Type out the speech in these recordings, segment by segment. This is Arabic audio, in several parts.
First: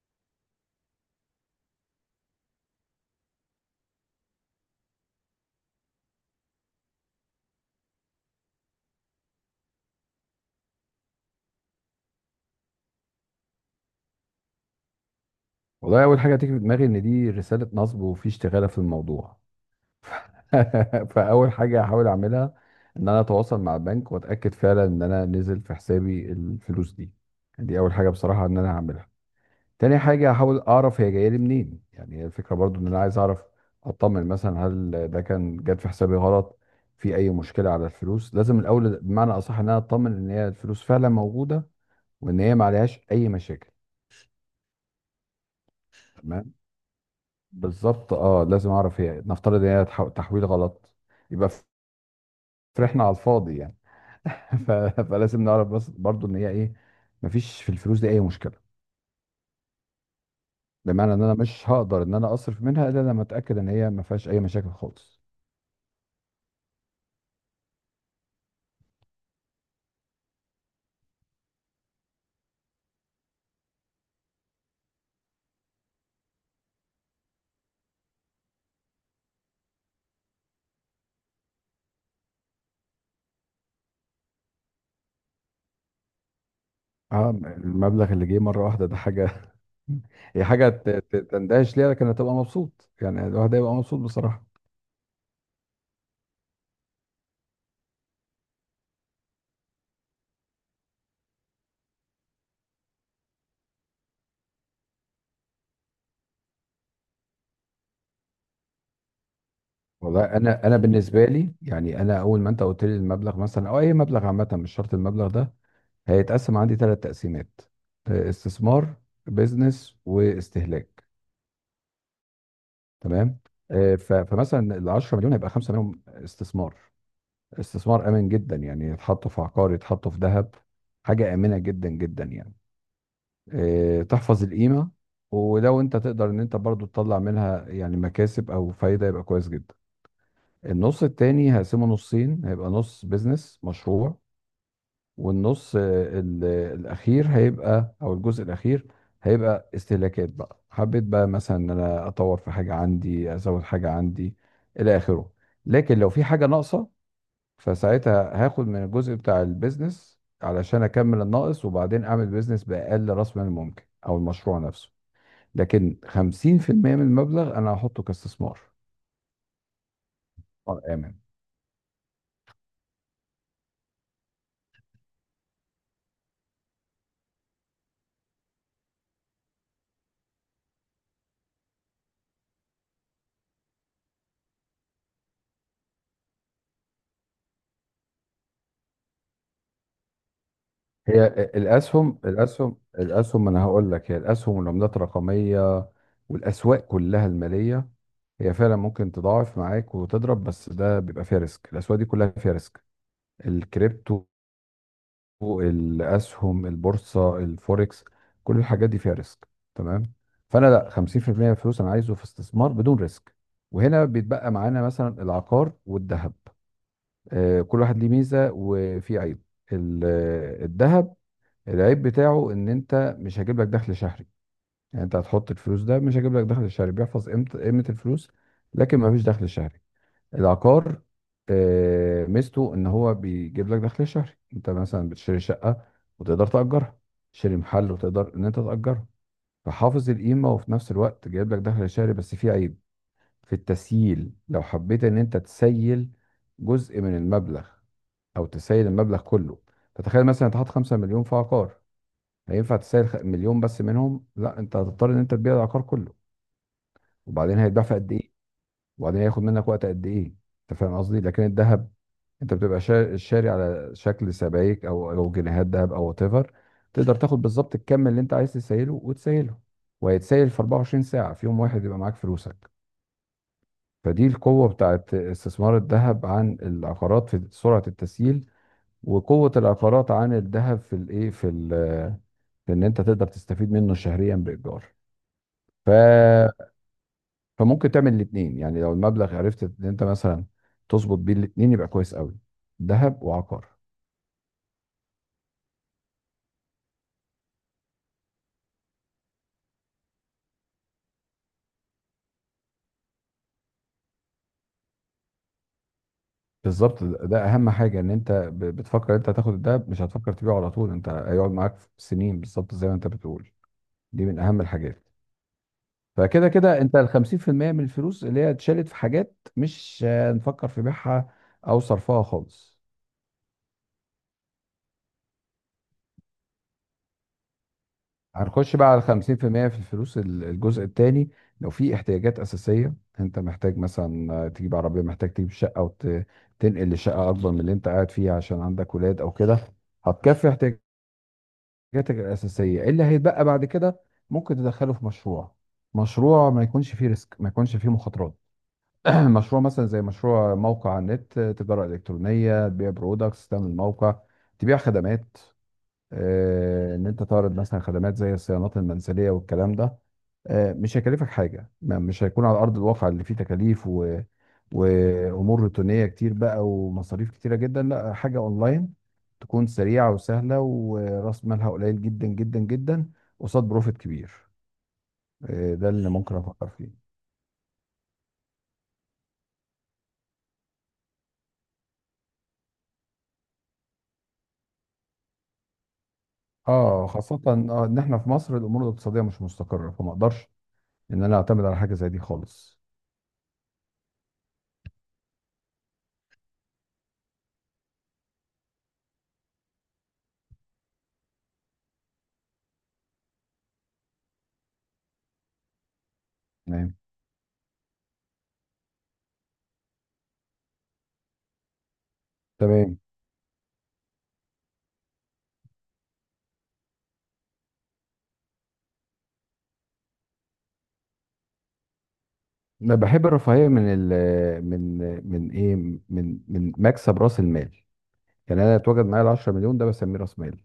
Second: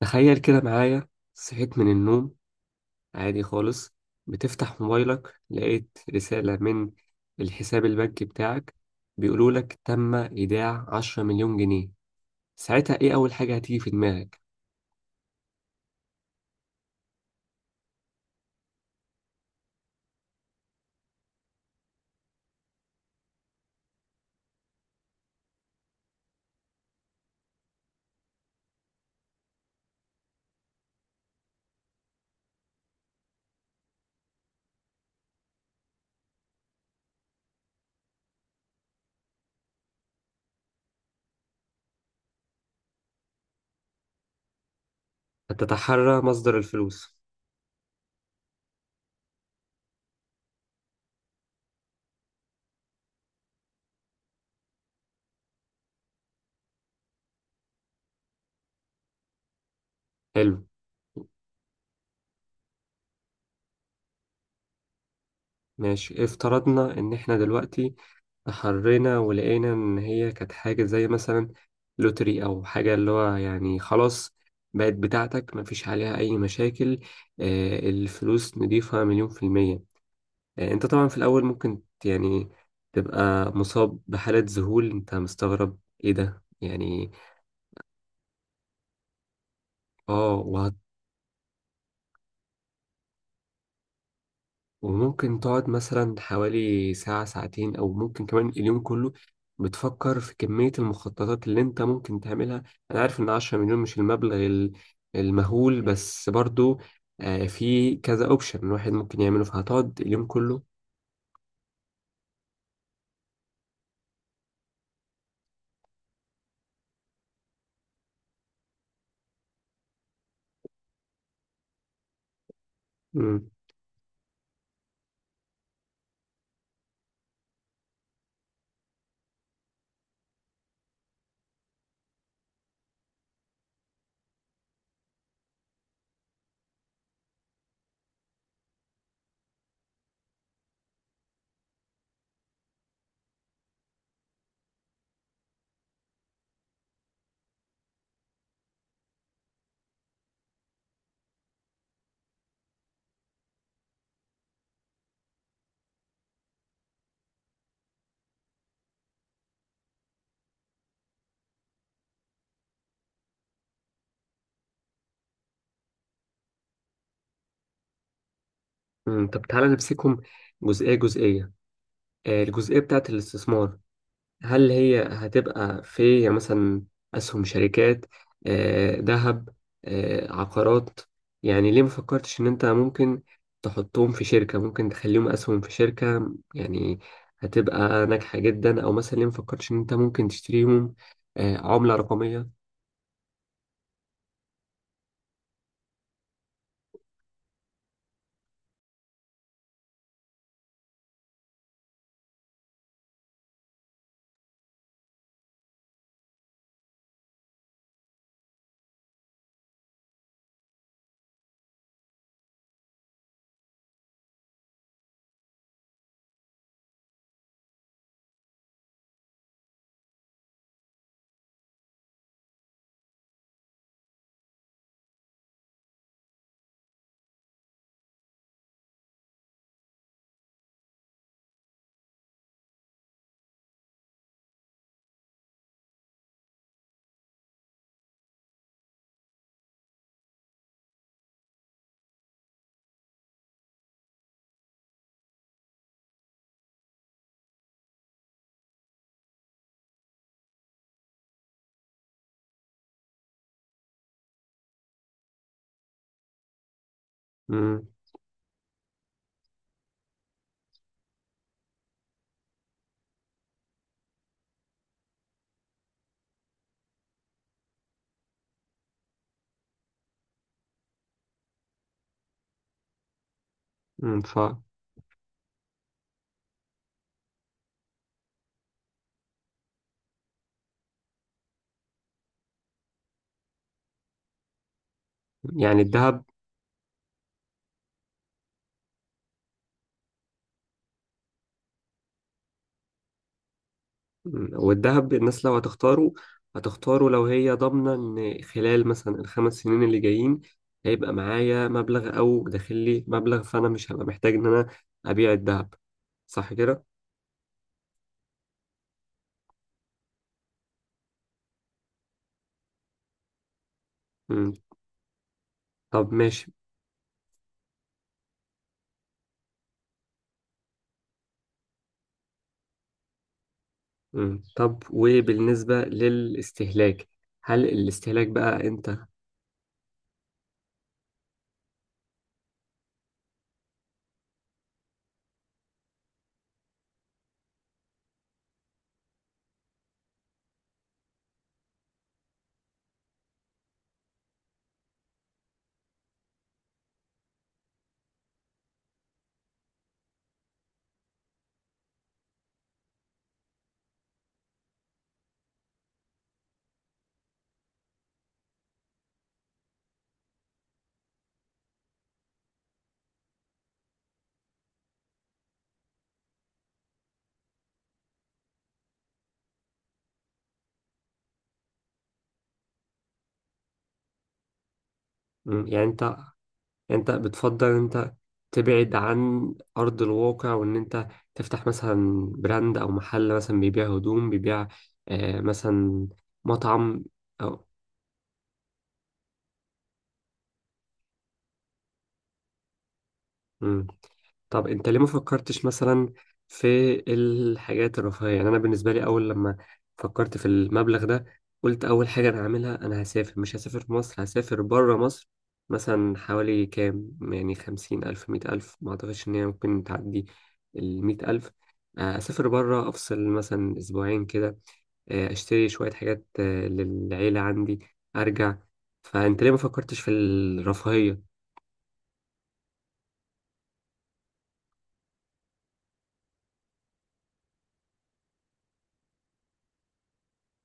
تخيل كده معايا. صحيت من النوم عادي خالص، بتفتح موبايلك لقيت رسالة من الحساب البنكي بتاعك بيقولولك تم إيداع 10 مليون جنيه. ساعتها إيه أول حاجة هتيجي في دماغك؟ والله اول حاجه هتيجي في دماغي ان دي رساله نصب وفي اشتغاله في الموضوع. فاول حاجه هحاول اعملها ان انا اتواصل مع البنك واتاكد فعلا ان انا نزل في حسابي الفلوس دي. دي اول حاجه بصراحه ان انا هعملها. تاني حاجه هحاول اعرف هي جايه لي منين، يعني هي الفكره، برضو ان انا عايز اعرف اطمن. مثلا هل ده كان جت في حسابي غلط، في اي مشكله على الفلوس؟ لازم الاول بمعنى اصح ان انا اطمن ان هي الفلوس فعلا موجوده، وان هي ما عليهاش اي مشاكل. هتتحرى مصدر الفلوس. بالظبط اه، لازم اعرف هي، نفترض ان هي تحويل غلط، يبقى فرحنا على الفاضي يعني. ف... فلازم نعرف بس برضو ان هي ايه. مفيش في الفلوس دي اي مشكله، حلو. بمعنى ان انا مش هقدر ان انا اصرف منها الا لما اتاكد ان هي ما فيهاش اي مشاكل خالص. ماشي، افترضنا ان احنا دلوقتي تحرينا ولقينا ان هي كانت حاجة زي مثلا لوتري او حاجة، اللي هو يعني خلاص بقت بتاعتك مفيش عليها اي مشاكل. الفلوس نضيفة مليون في المية. انت طبعا في الاول ممكن يعني تبقى مصاب بحالة ذهول، انت مستغرب ايه ده يعني. اه، المبلغ اللي جه مره واحده ده حاجه. اه، هي حاجه تندهش ليها، لكن هتبقى مبسوط، يعني الواحد هيبقى مبسوط بصراحه. وممكن تقعد مثلا حوالي ساعة ساعتين أو ممكن كمان اليوم كله بتفكر في كمية المخططات اللي أنت ممكن تعملها. أنا عارف إن 10 مليون مش المبلغ المهول، بس برضو في كذا أوبشن الواحد ممكن يعمله فهتقعد والله اليوم كله. انا بالنسبه لي، يعني انا اول ما انت قلت لي المبلغ مثلا او اي مبلغ عامه، مش شرط المبلغ ده، هيتقسم عندي ثلاث تقسيمات. استثمار، بيزنس، واستهلاك. تمام. مم. فمثلا ال 10 مليون هيبقى 5 منهم استثمار. استثمار امن جدا، يعني يتحطوا في عقار، يتحطوا في ذهب. حاجه امنه جدا جدا يعني. تحفظ القيمه. ولو انت تقدر ان انت برضو تطلع منها يعني مكاسب او فايده يبقى كويس جدا. النص التاني هقسمه نصين، هيبقى نص بيزنس مشروع. والنص ال- الاخير هيبقى، او الجزء الاخير هيبقى استهلاكات. بقى حبيت بقى مثلا ان انا اطور في حاجه عندي، ازود حاجه عندي، الى اخره. لكن لو في حاجه ناقصه، فساعتها هاخد من الجزء بتاع البيزنس علشان اكمل الناقص، وبعدين اعمل بيزنس باقل راس مال ممكن او المشروع نفسه. لكن 50% من المبلغ انا هحطه كاستثمار مم. طب تعالى نمسكهم جزئية امن. جزئية. الجزئية بتاعت الاستثمار، هل هي هتبقى في يعني مثلا أسهم شركات، ذهب، عقارات؟ يعني ليه ما فكرتش إن أنت ممكن تحطهم في شركة، ممكن تخليهم أسهم في شركة يعني هتبقى ناجحة جدا؟ أو مثلا ليه ما فكرتش إن أنت ممكن تشتريهم؟ هي آه، عملة الاسهم رقمية. الاسهم الاسهم ما انا هقول لك، هي الاسهم والعملات الرقميه والاسواق كلها الماليه. هي فعلا ممكن تضاعف معاك وتضرب، بس ده بيبقى فيها ريسك. الاسواق دي كلها فيها ريسك. الكريبتو، الاسهم، البورصه، الفوركس، كل الحاجات دي فيها ريسك. تمام. فانا لا، 50% من الفلوس انا عايزه في استثمار بدون ريسك. وهنا بيتبقى معانا مثلا العقار والذهب. كل واحد ليه ميزه وفي عيب. ال- الذهب العيب بتاعه ان انت مش هجيب لك دخل شهري، يعني انت هتحط الفلوس ده مش هجيب لك دخل شهري، بيحفظ قيمه الفلوس. لكن ما فيش دخل شهري. العقار ميزته ان هو بيجيب لك دخل شهري. انت مثلا بتشتري شقه وتقدر تاجرها، تشتري محل وتقدر ان انت تاجره، فحافظ القيمه وفي نفس الوقت جايب لك دخل شهري. بس في عيب في التسييل. لو حبيت ان انت تسيل جزء من المبلغ او تسيل المبلغ كله، فتخيل مثلا انت حاطط 5 مليون في عقار، هينفع تسال مليون بس منهم؟ لا، انت هتضطر ان انت تبيع العقار كله، وبعدين هيتباع مم، في قد ايه، وبعدين هياخد منك وقت قد ايه؟ انت فاهم قصدي. لكن الذهب انت بتبقى شاري على شكل سبائك، او جنيهات ذهب او وات ايفر. تقدر تاخد بالظبط الكم اللي انت عايز تسيله وتسيله، وهيتسيل في 24 ساعه، في يوم واحد يبقى معاك فلوسك. مم. فدي القوه بتاعت استثمار الذهب عن العقارات في سرعه التسييل. وقوه العقارات عن الذهب في الايه، في ان انت تقدر تستفيد منه شهريا بايجار. يعني الذهب. ف... فممكن تعمل الاثنين، يعني لو المبلغ عرفت ان انت مثلا تظبط بيه الاثنين يبقى كويس قوي، ذهب وعقار. مم. والذهب الناس لو هتختاره هتختاره لو هي ضامنة إن خلال مثلا ال 5 سنين اللي جايين هيبقى معايا مبلغ أو داخل لي مبلغ، فأنا مش هبقى محتاج إن أنا أبيع الذهب، صح كده؟ بالظبط، ده اهم حاجه، ان انت بتفكر انت هتاخد الذهب مش هتفكر تبيعه على طول، انت هيقعد معاك سنين بالظبط زي ما انت بتقول. دي من مم. اهم الحاجات. طب فكده ماشي. كده انت ال 50% من الفلوس اللي هي اتشالت في حاجات مش هنفكر في بيعها او صرفها خالص. مم. طب وبالنسبة للاستهلاك، هل الاستهلاك بقى هنخش بقى أنت؟ على 50% في المية في الفلوس، الجزء الثاني. لو في احتياجات أساسية انت محتاج مثلا تجيب عربية، محتاج تجيب شقة وتنقل لشقة أكبر من اللي انت قاعد فيها عشان عندك ولاد أو كده، هتكفي احتياجاتك الأساسية. اللي هيتبقى بعد كده ممكن تدخله في مشروع. مشروع ما يكونش فيه ريسك، ما يكونش فيه مخاطرات. مشروع مثلا زي مشروع موقع على النت، تجارة إلكترونية، تبيع برودكتس، تعمل موقع تبيع خدمات. ان انت تعرض مثلا خدمات زي الصيانات المنزليه والكلام ده. مش هيكلفك حاجه، مش هيكون على ارض الواقع اللي فيه تكاليف وامور روتينيه كتير بقى ومصاريف كتيره جدا. لا، حاجه اونلاين تكون سريعه وسهله وراس مالها قليل جدا جدا جدا قصاد بروفيت كبير. مم. يعني ده اللي أنت ممكن افكر فيه. انت بتفضل انت تبعد عن ارض الواقع وان انت تفتح مثلا براند او محل مثلا بيبيع هدوم، بيبيع مثلا مطعم، اه، خاصه او... ان احنا في مصر الامور الاقتصاديه مش مستقره، فما اقدرش ان انا اعتمد على حاجه زي دي خالص. مم. طب انت ليه ما فكرتش مثلا في الحاجات الرفاهية؟ يعني انا بالنسبة لي اول لما فكرت في المبلغ ده قلت اول حاجة انا هعملها، انا هسافر، مش هسافر في مصر، هسافر بره مصر، مثلا حوالي تمام. كام، يعني 50 ألف 100 ألف، ما اعتقدش ان هي ممكن تعدي ال 100 ألف. اسافر بره، تمام. افصل مثلا اسبوعين كده. اشتري شوية حاجات للعيلة عندي، ارجع. فانت ليه ما فكرتش في الرفاهية؟ انا بحب الرفاهيه من ال من من ايه من من مكسب راس المال. يعني انا اتوجد معايا ال 10 مليون ده بسميه راس مال.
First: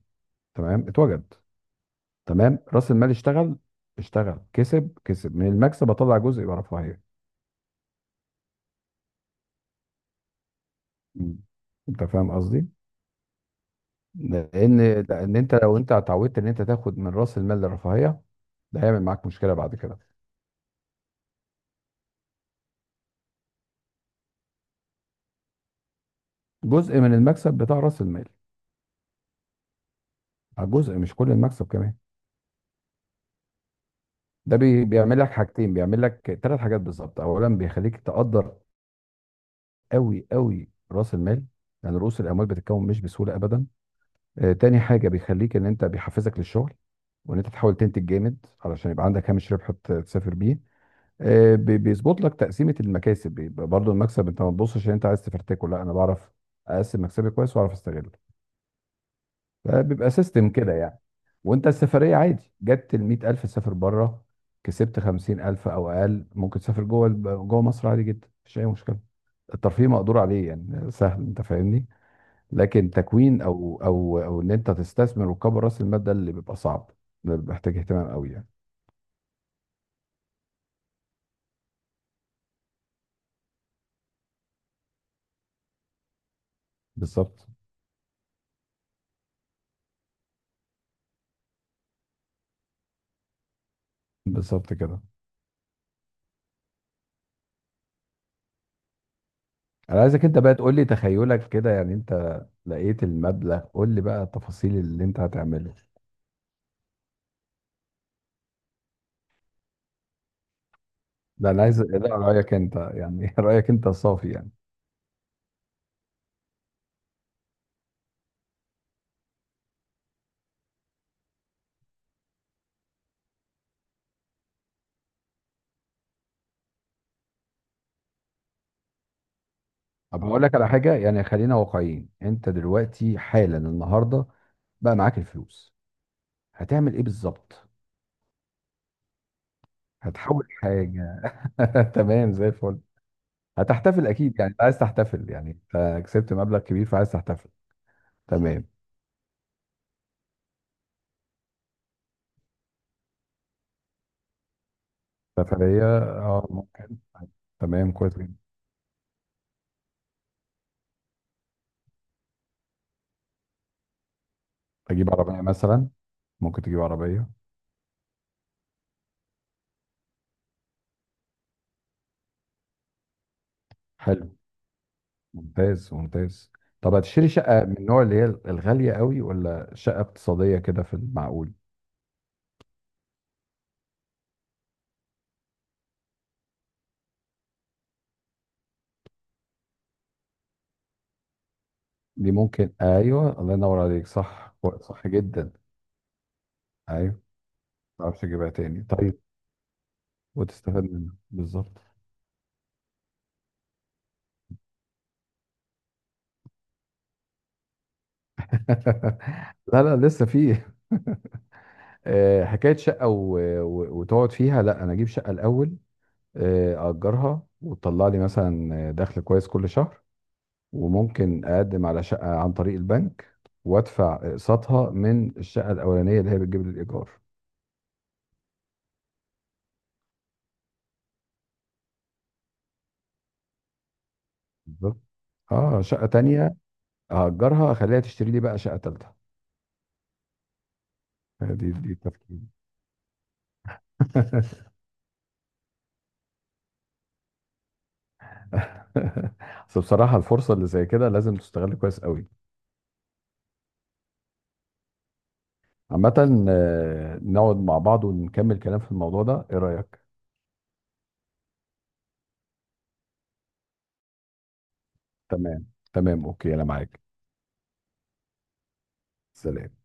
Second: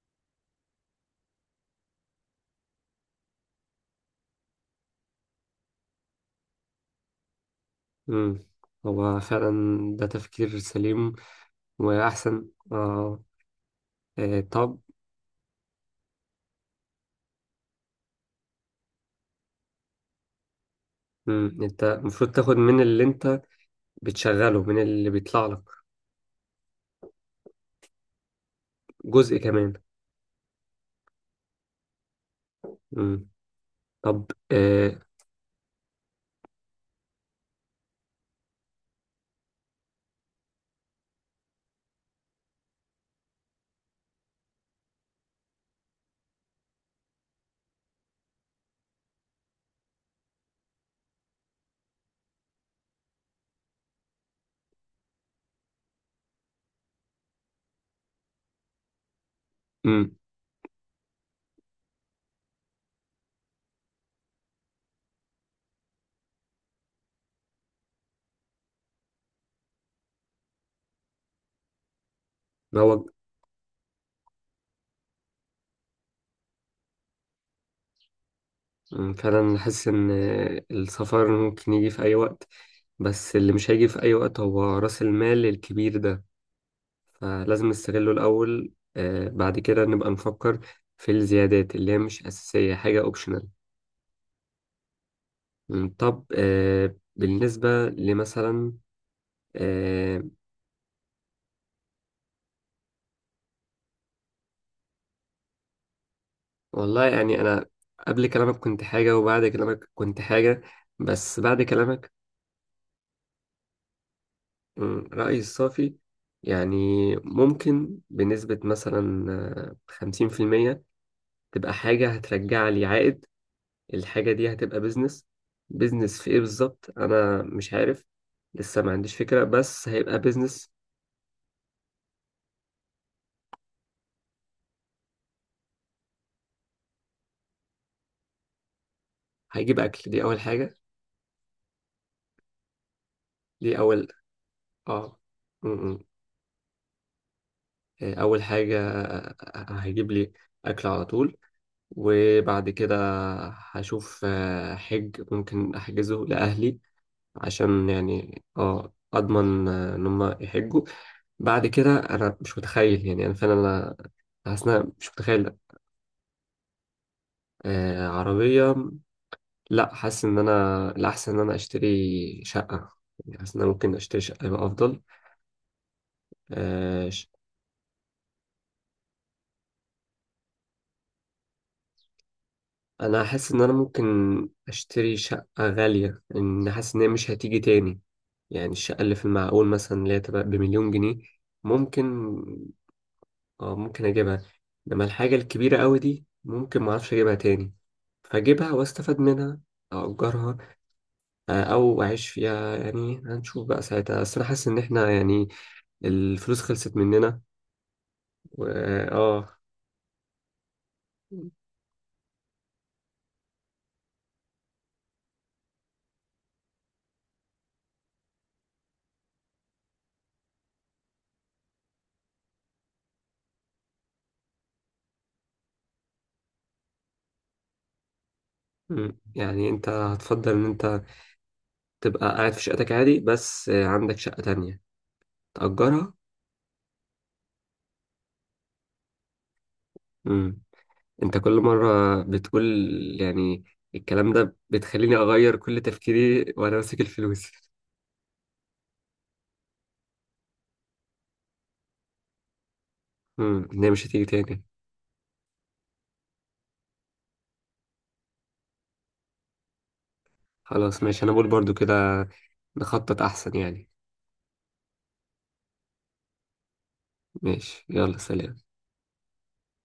تمام، اتوجد. تمام، راس المال اشتغل، اشتغل، كسب، كسب من المكسب، اطلع جزء يبقى رفاهيه. مم. هو فعلا ده تفكير سليم مم. انت فاهم واحسن قصدي؟ اه إيه طب. لان لان انت لو انت اتعودت ان انت تاخد من راس المال للرفاهيه، ده هيعمل معاك مشكله بعد كده. مم. انت المفروض تاخد من اللي انت بتشغله، من اللي بيطلع لك جزء من المكسب بتاع راس المال. جزء كمان. جزء مش كل المكسب كمان. مم. طب ده آه. بيعمل لك حاجتين، بيعمل لك ثلاث حاجات بالظبط. اولا، بيخليك تقدر قوي قوي راس المال، يعني رؤوس الاموال بتتكون مش بسهوله ابدا. تاني حاجه، بيخليك ان انت بيحفزك للشغل، وان انت تحاول تنتج جامد علشان يبقى عندك هامش ربح تسافر بيه. بيظبط لك تقسيمه المكاسب، بيبقى برضو المكسب انت ما تبصش ان انت عايز تفرتكه، لا، انا بعرف اقسم مكسبي كويس واعرف استغله. فبيبقى مم. سيستم كده يعني. وانت السفريه عادي جت ال 100,000 تسافر بره. كسبت 50,000 او اقل ممكن تسافر جوه جوه مصر عادي جدا، مفيش اي مشكله. الترفيه مقدور عليه، يعني سهل. انت فاهمني؟ لكن هو. تكوين او ان انت تستثمر وتكبر راس المال، ده اللي بيبقى صعب. ده بيبقى محتاج اهتمام قوي يعني. مم. فعلا حاسس ان السفر ممكن يجي في اي وقت، بس اللي مش هيجي في اي وقت هو راس المال الكبير ده، بالظبط. فلازم نستغله الاول. بعد كده نبقى نفكر في الزيادات اللي هي مش اساسية، حاجة اوبشنال. بالظبط كده. طب. بالنسبة لمثلا انا آه، عايزك انت بقى تقول لي، تخيلك كده يعني انت لقيت المبلغ، قول لي بقى التفاصيل اللي انت هتعمله. والله يعني أنا قبل كلامك كنت حاجة وبعد كلامك كنت حاجة، بس لا، بعد انا عايز، كلامك... لا، رايك انت يعني. رايك انت صافي يعني. رأيي الصافي، يعني ممكن بنسبة مثلا 50% تبقى حاجة هترجع لي عائد. الحاجة دي هتبقى بيزنس. بيزنس في إيه بالظبط أنا مش عارف، لسه ما عنديش فكرة، بس هيبقى طب هقول لك على بيزنس. حاجه، يعني خلينا واقعيين، انت دلوقتي حالا النهارده بقى معاك الفلوس، هتعمل ايه بالظبط؟ هيجيب أكل، دي أول هتحول حاجة. حاجه. تمام زي الفل. دي هتحتفل أول اكيد، يعني انت عايز آه تحتفل، يعني مم، مم. انت كسبت مبلغ كبير فعايز تحتفل. أول تمام. حاجة هيجيب لي أكل على طول. وبعد كده هشوف حج ممكن سفريه احجزه اه لاهلي ممكن. عشان تمام، كويس جدا. يعني اضمن ان هم يحجوا. بعد كده انا مش متخيل، يعني انا فعلا انا حاسس ان انا مش تجيب عربيه متخيل. مثلا، ممكن تجيب عربيه. آه، عربيه. لا، حاسس ان انا الاحسن ان انا اشتري شقه، يعني حاسس ان انا ممكن اشتري حلو. شقه يبقى افضل. ممتاز، ممتاز. طب آه ش- هتشتري شقه من النوع اللي هي الغاليه قوي، ولا شقه اقتصاديه كده في المعقول؟ انا حاسس ان انا ممكن اشتري شقه غاليه، ان حاسس ان هي مش هتيجي تاني. يعني الشقة اللي في المعقول مثلا اللي هي تبقى بمليون جنيه ممكن. دي ممكن، ايوه، الله اه، ينور ممكن عليك، أجيبها. صح. إنما صح الحاجة جدا. الكبيرة أوي دي ممكن ايوه. معرفش ما أجيبها تاني، تعرفش تجيبها فأجيبها تاني، وأستفاد طيب. منها أو أجرها. وتستفاد منها آه، بالظبط. أو أعيش فيها، يعني هنشوف بقى ساعتها. بس أنا حاسس إن إحنا يعني الفلوس خلصت مننا و آه لا، لا، لسه فيه. حكايه شقه وتقعد فيها، لا، انا اجيب شقه الاول، اجرها وتطلع لي مثلا دخل كويس كل شهر، وممكن اقدم على شقه عن طريق البنك وادفع اقساطها من الشقه الاولانيه اللي هي بتجيب لي الايجار. مم. يعني أنت هتفضل إن أنت تبقى قاعد في شقتك عادي، بس عندك شقة تانية بالظبط، اه، شقه تأجرها؟ تانية هاجرها اخليها تشتري لي بقى شقه تالتة. مم. انت كل دي مرة التفكير. بتقول يعني الكلام ده بتخليني اغير كل تفكيري وانا ماسك الفلوس. بس بصراحه، الفرصه اللي زي كده لازم تستغل كويس قوي. ان هي مش هتيجي تاني. عامه، نقعد مع بعض ونكمل كلام في الموضوع ده، ايه رايك؟ خلاص، ماشي، انا بقول برضو كده، نخطط احسن يعني. تمام. تمام، اوكي، انا معاك. ماشي، يلا سلام. سلام.